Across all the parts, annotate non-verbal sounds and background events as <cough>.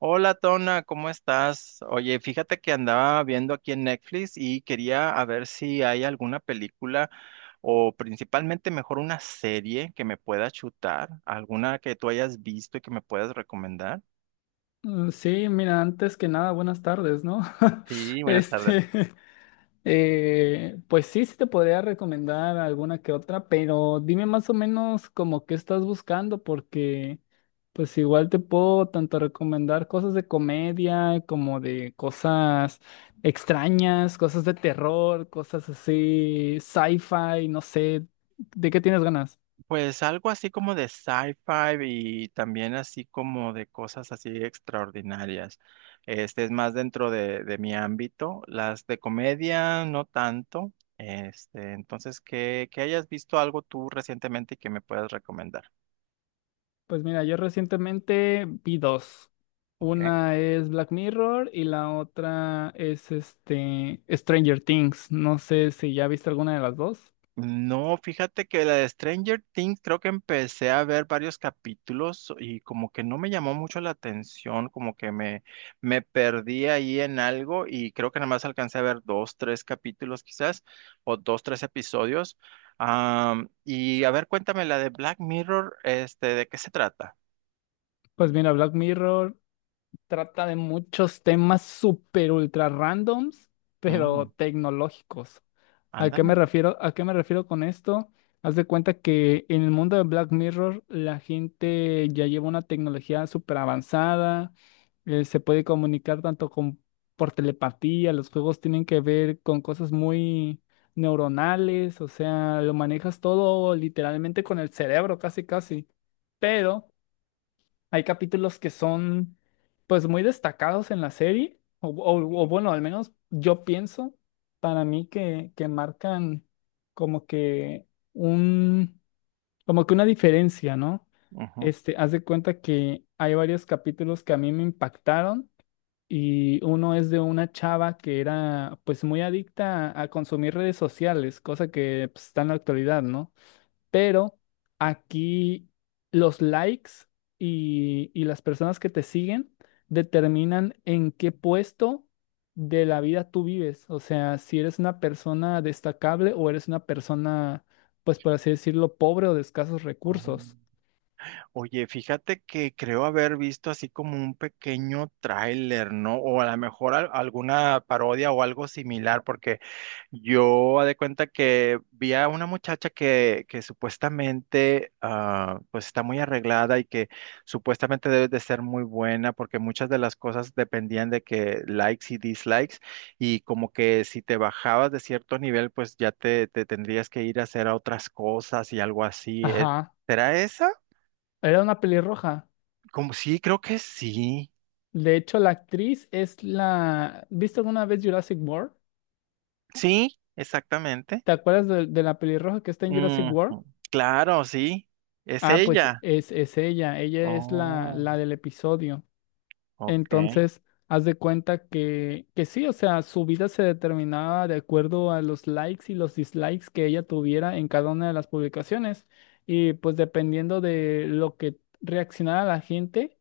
Hola Tona, ¿cómo estás? Oye, fíjate que andaba viendo aquí en Netflix y quería a ver si hay alguna película o principalmente mejor una serie que me pueda chutar, alguna que tú hayas visto y que me puedas recomendar. Sí, mira, antes que nada, buenas tardes, ¿no? <laughs> Sí, buenas tardes. Este, <laughs> pues sí te podría recomendar alguna que otra, pero dime más o menos como qué estás buscando, porque pues igual te puedo tanto recomendar cosas de comedia como de cosas extrañas, cosas de terror, cosas así, sci-fi, no sé, ¿de qué tienes ganas? Pues algo así como de sci-fi y también así como de cosas así extraordinarias. Este es más dentro de mi ámbito. Las de comedia no tanto. Este, entonces que hayas visto algo tú recientemente y que me puedas recomendar. Pues mira, yo recientemente vi dos. ¿Ok? Una es Black Mirror y la otra es este Stranger Things. No sé si ya viste alguna de las dos. No, fíjate que la de Stranger Things creo que empecé a ver varios capítulos y como que no me llamó mucho la atención, me perdí ahí en algo y creo que nada más alcancé a ver dos, tres capítulos quizás, o dos, tres episodios. Y a ver, cuéntame la de Black Mirror, este, ¿de qué se trata? Pues mira, Black Mirror trata de muchos temas súper ultra randoms, Mm, pero tecnológicos. ¿A qué me ándale. refiero? ¿A qué me refiero con esto? Haz de cuenta que en el mundo de Black Mirror la gente ya lleva una tecnología súper avanzada, se puede comunicar por telepatía, los juegos tienen que ver con cosas muy neuronales, o sea, lo manejas todo literalmente con el cerebro, casi, casi. Pero hay capítulos que son pues muy destacados en la serie, bueno, al menos yo pienso para mí que marcan como que un, como que una diferencia, ¿no? Ujú. Este, haz de cuenta que hay varios capítulos que a mí me impactaron y uno es de una chava que era pues muy adicta a consumir redes sociales, cosa que pues, está en la actualidad, ¿no? Pero aquí los likes y las personas que te siguen determinan en qué puesto de la vida tú vives. O sea, si eres una persona destacable o eres una persona, pues por así decirlo, pobre o de escasos Oh. recursos. Oye, fíjate que creo haber visto así como un pequeño tráiler, ¿no? O a lo mejor alguna parodia o algo similar, porque yo haz de cuenta que vi a una muchacha que supuestamente pues está muy arreglada y que supuestamente debe de ser muy buena, porque muchas de las cosas dependían de que likes y dislikes, y como que si te bajabas de cierto nivel, pues ya te tendrías que ir a hacer a otras cosas y algo así. ¿Eh? Ajá. ¿Será esa? Era una pelirroja. Como sí, creo que sí. De hecho, la actriz es la... ¿Viste alguna vez Jurassic World? Sí, exactamente. ¿Te acuerdas de la pelirroja que está en Jurassic World? Ujú, claro, sí. Es Ah, pues ella. Es ella. Ella es Oh, la del episodio. ok. Entonces, haz de cuenta que sí, o sea, su vida se determinaba de acuerdo a los likes y los dislikes que ella tuviera en cada una de las publicaciones. Y pues dependiendo de lo que reaccionara la gente,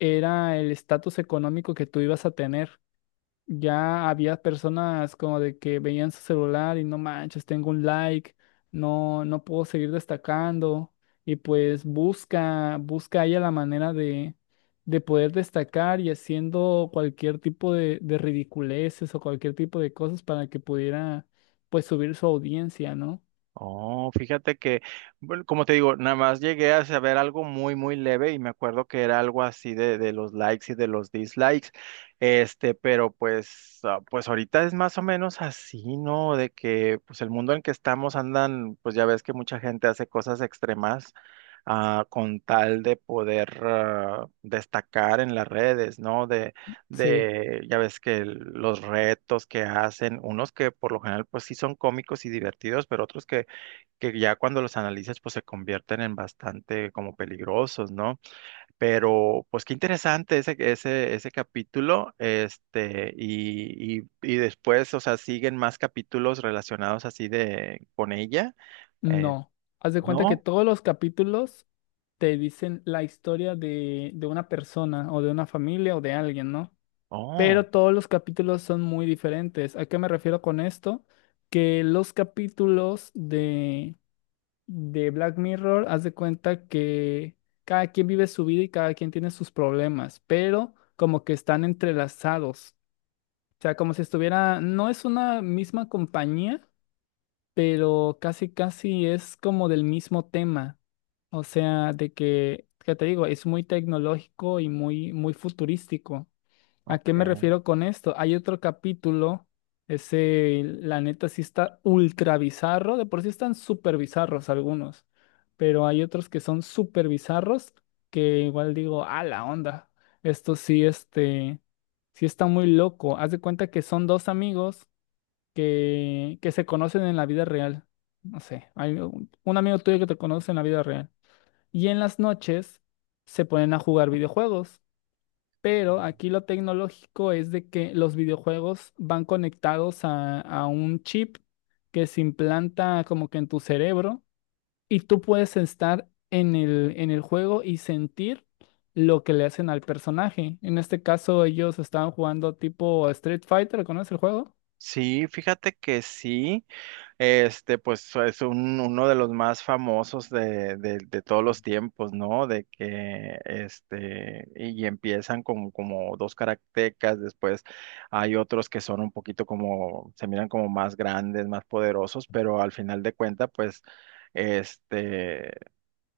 era el estatus económico que tú ibas a tener ya había personas como de que veían su celular y no manches, tengo un like, no puedo seguir destacando. Y pues busca ella la manera de poder destacar y haciendo cualquier tipo de ridiculeces o cualquier tipo de cosas para que pudiera pues subir su audiencia, ¿no? Oh, fíjate que, bueno, como te digo, nada más llegué a saber algo muy, muy leve y me acuerdo que era algo así de los likes y de los dislikes, este, pero pues, pues ahorita es más o menos así, ¿no? De que, pues el mundo en que estamos andan, pues ya ves que mucha gente hace cosas extremas, con tal de poder, destacar en las redes, ¿no? Sí, Ya ves que los retos que hacen, unos que por lo general, pues sí son cómicos y divertidos, pero otros que ya cuando los analizas pues se convierten en bastante como peligrosos, ¿no? Pero pues qué interesante ese ese capítulo, este, y después, o sea, siguen más capítulos relacionados así de con ella, eh, no. Haz de cuenta que ¿no? todos los capítulos te dicen la historia de una persona o de una familia o de alguien, ¿no? Oh, Pero todos los capítulos son muy diferentes. ¿A qué me refiero con esto? Que los capítulos de Black Mirror, haz de cuenta que cada quien vive su vida y cada quien tiene sus problemas, pero como que están entrelazados. O sea, como si estuviera, no es una misma compañía, pero casi casi es como del mismo tema. O sea, de que, ¿qué te digo? Es muy tecnológico y muy, muy futurístico. ¿A qué me ok. refiero con esto? Hay otro capítulo, ese, la neta sí está ultra bizarro, de por sí están súper bizarros algunos, pero hay otros que son súper bizarros que igual digo, a la onda, esto sí, sí está muy loco. Haz de cuenta que son dos amigos que se conocen en la vida real. No sé, hay un amigo tuyo que te conoce en la vida real. Y en las noches se ponen a jugar videojuegos pero aquí lo tecnológico es de que los videojuegos van conectados a un chip que se implanta como que en tu cerebro y tú puedes estar en el juego y sentir lo que le hacen al personaje. En este caso ellos estaban jugando tipo Street Fighter, ¿conoces el juego? Sí, fíjate que sí. Este, pues es uno de los más famosos de todos los tiempos, ¿no? De que, este, y empiezan con como dos karatecas, después hay otros que son un poquito como, se miran como más grandes, más poderosos, pero al final de cuenta, pues, este,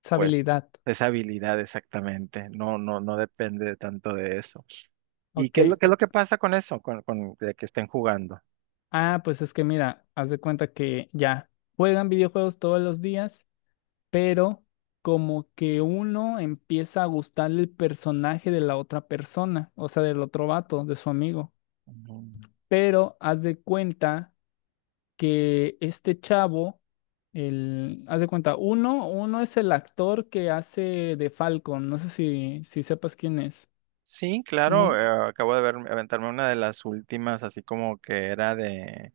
Esa pues, habilidad. esa habilidad exactamente, no, no, no depende tanto de eso. ¿Y Ok, qué es qué es lo que pasa con eso, con de que estén jugando? ah, pues es que mira, haz de cuenta que ya juegan videojuegos todos los días pero como que uno empieza a gustarle el personaje de la otra persona, o sea, del otro vato, de su amigo. Pero haz de cuenta que este chavo, el, haz de cuenta, uno, uno es el actor que hace de Falcon, no sé si sepas quién es. Sí, claro, Uno, acabo de ver, aventarme una de las últimas, así como que era de,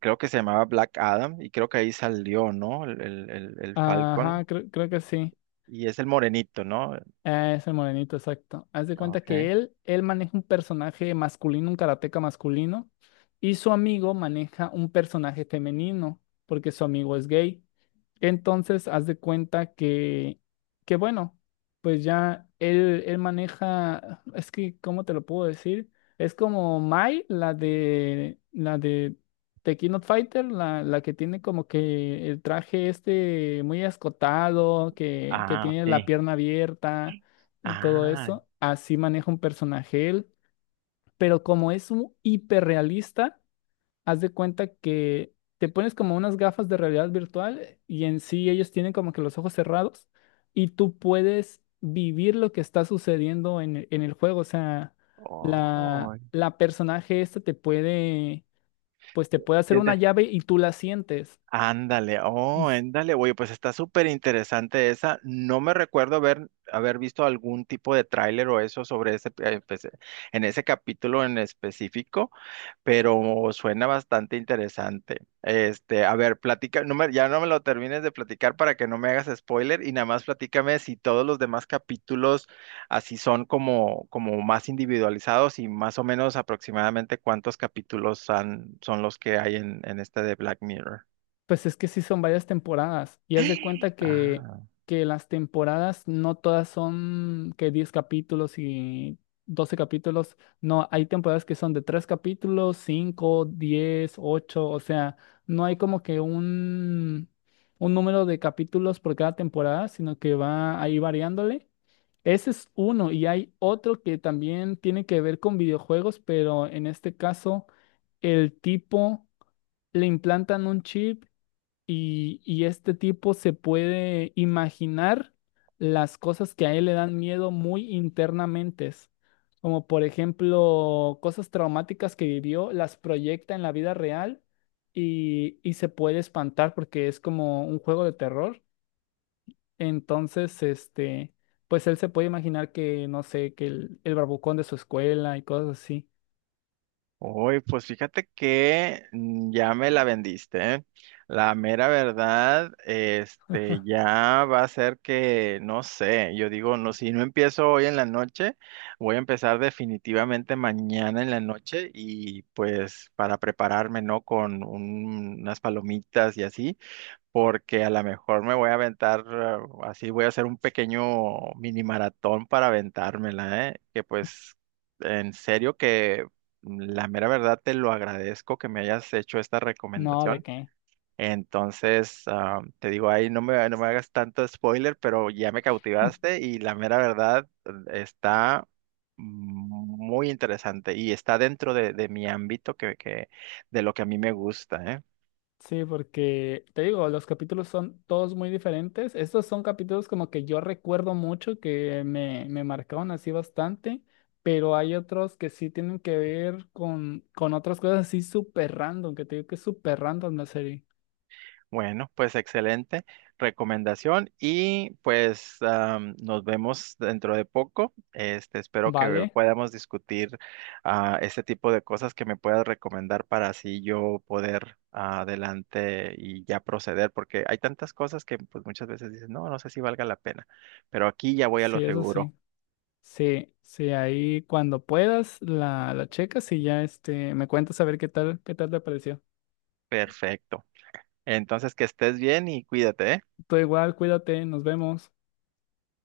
creo que se llamaba Black Adam, y creo que ahí salió, ¿no? El Falcon, ajá, creo que sí. y es el morenito, ¿no? Ah, es el morenito, exacto. Haz de cuenta Ok. que él maneja un personaje masculino, un karateca masculino, y su amigo maneja un personaje femenino, porque su amigo es gay. Entonces, haz de cuenta que bueno, pues ya él maneja, es que, ¿cómo te lo puedo decir? Es como Mai, la de The King of Fighter, la que tiene como que el traje este muy escotado, que Ah, tiene la sí. pierna abierta y todo Ah, eso. Así maneja un personaje él, pero como es un hiperrealista haz de cuenta que te pones como unas gafas de realidad virtual y en sí ellos tienen como que los ojos cerrados y tú puedes vivir lo que está sucediendo en el juego. O sea, oh, la personaje esta te puede, pues te puede hacer una sientes, llave y tú la sientes. ándale, Y oh, s- ándale, oye, pues está súper interesante esa. No me recuerdo haber, haber visto algún tipo de tráiler o eso sobre ese, pues, en ese capítulo en específico. Pero suena bastante interesante. Este, a ver, platica, ya no me lo termines de platicar para que no me hagas spoiler y nada más platícame si todos los demás capítulos así son como, como más individualizados y más o menos aproximadamente cuántos capítulos son los que hay en este de Black Mirror. Pues es que sí son varias temporadas y haz de cuenta que las temporadas no todas son que 10 capítulos y 12 capítulos, no, hay temporadas que son de 3 capítulos, 5 10 8 o sea, no hay como que un número de capítulos por cada temporada, sino que va ahí variándole. Ese es uno y hay otro que también tiene que ver con videojuegos, pero en este caso el tipo le implantan un chip y este tipo se puede imaginar las cosas que a él le dan miedo muy internamente, como por ejemplo cosas traumáticas que vivió, las proyecta en la vida real y se puede espantar porque es como un juego de terror. Entonces, este, pues él se puede imaginar que, no sé, que el barbucón de su escuela y cosas así. Uy, pues fíjate que mm, ya me la vendiste, ¿eh? La mera verdad, este, ya va a ser que, no sé, yo digo, no, si no empiezo hoy en la noche, voy a empezar definitivamente mañana en la noche y pues para prepararme, ¿no? Con unas palomitas y así porque a lo mejor me voy a aventar, así voy a hacer un pequeño mini maratón para aventármela, ¿eh? Que pues, en serio que mm, la mera verdad te lo agradezco que me hayas hecho esta No, ¿de recomendación. qué? Entonces, te digo, ahí no me hagas tanto spoiler, pero ya me cautivaste y la mera verdad está muy interesante y está dentro de mi ámbito de lo que a mí me gusta, ¿eh? Sí, porque te digo, los capítulos son todos muy diferentes. Estos son capítulos como que yo recuerdo mucho, que me marcaron así bastante, pero hay otros que sí tienen que ver con otras cosas así súper random, que te digo que es súper random la serie. Bueno, pues excelente recomendación y pues am, nos vemos dentro de poco. Este, espero que ¿Vale? podamos discutir este tipo de cosas que me puedas recomendar para así yo poder adelante y ya proceder, porque hay tantas cosas que pues muchas veces dices, no, no sé si valga la pena, pero aquí ya voy a lo Sí, eso seguro. sí. Sí, sí, ahí cuando puedas la checas y ya este, me cuentas a ver qué tal te pareció. Perfecto. Entonces, que estés bien y cuídate, ¿eh? Tú igual, cuídate, nos vemos.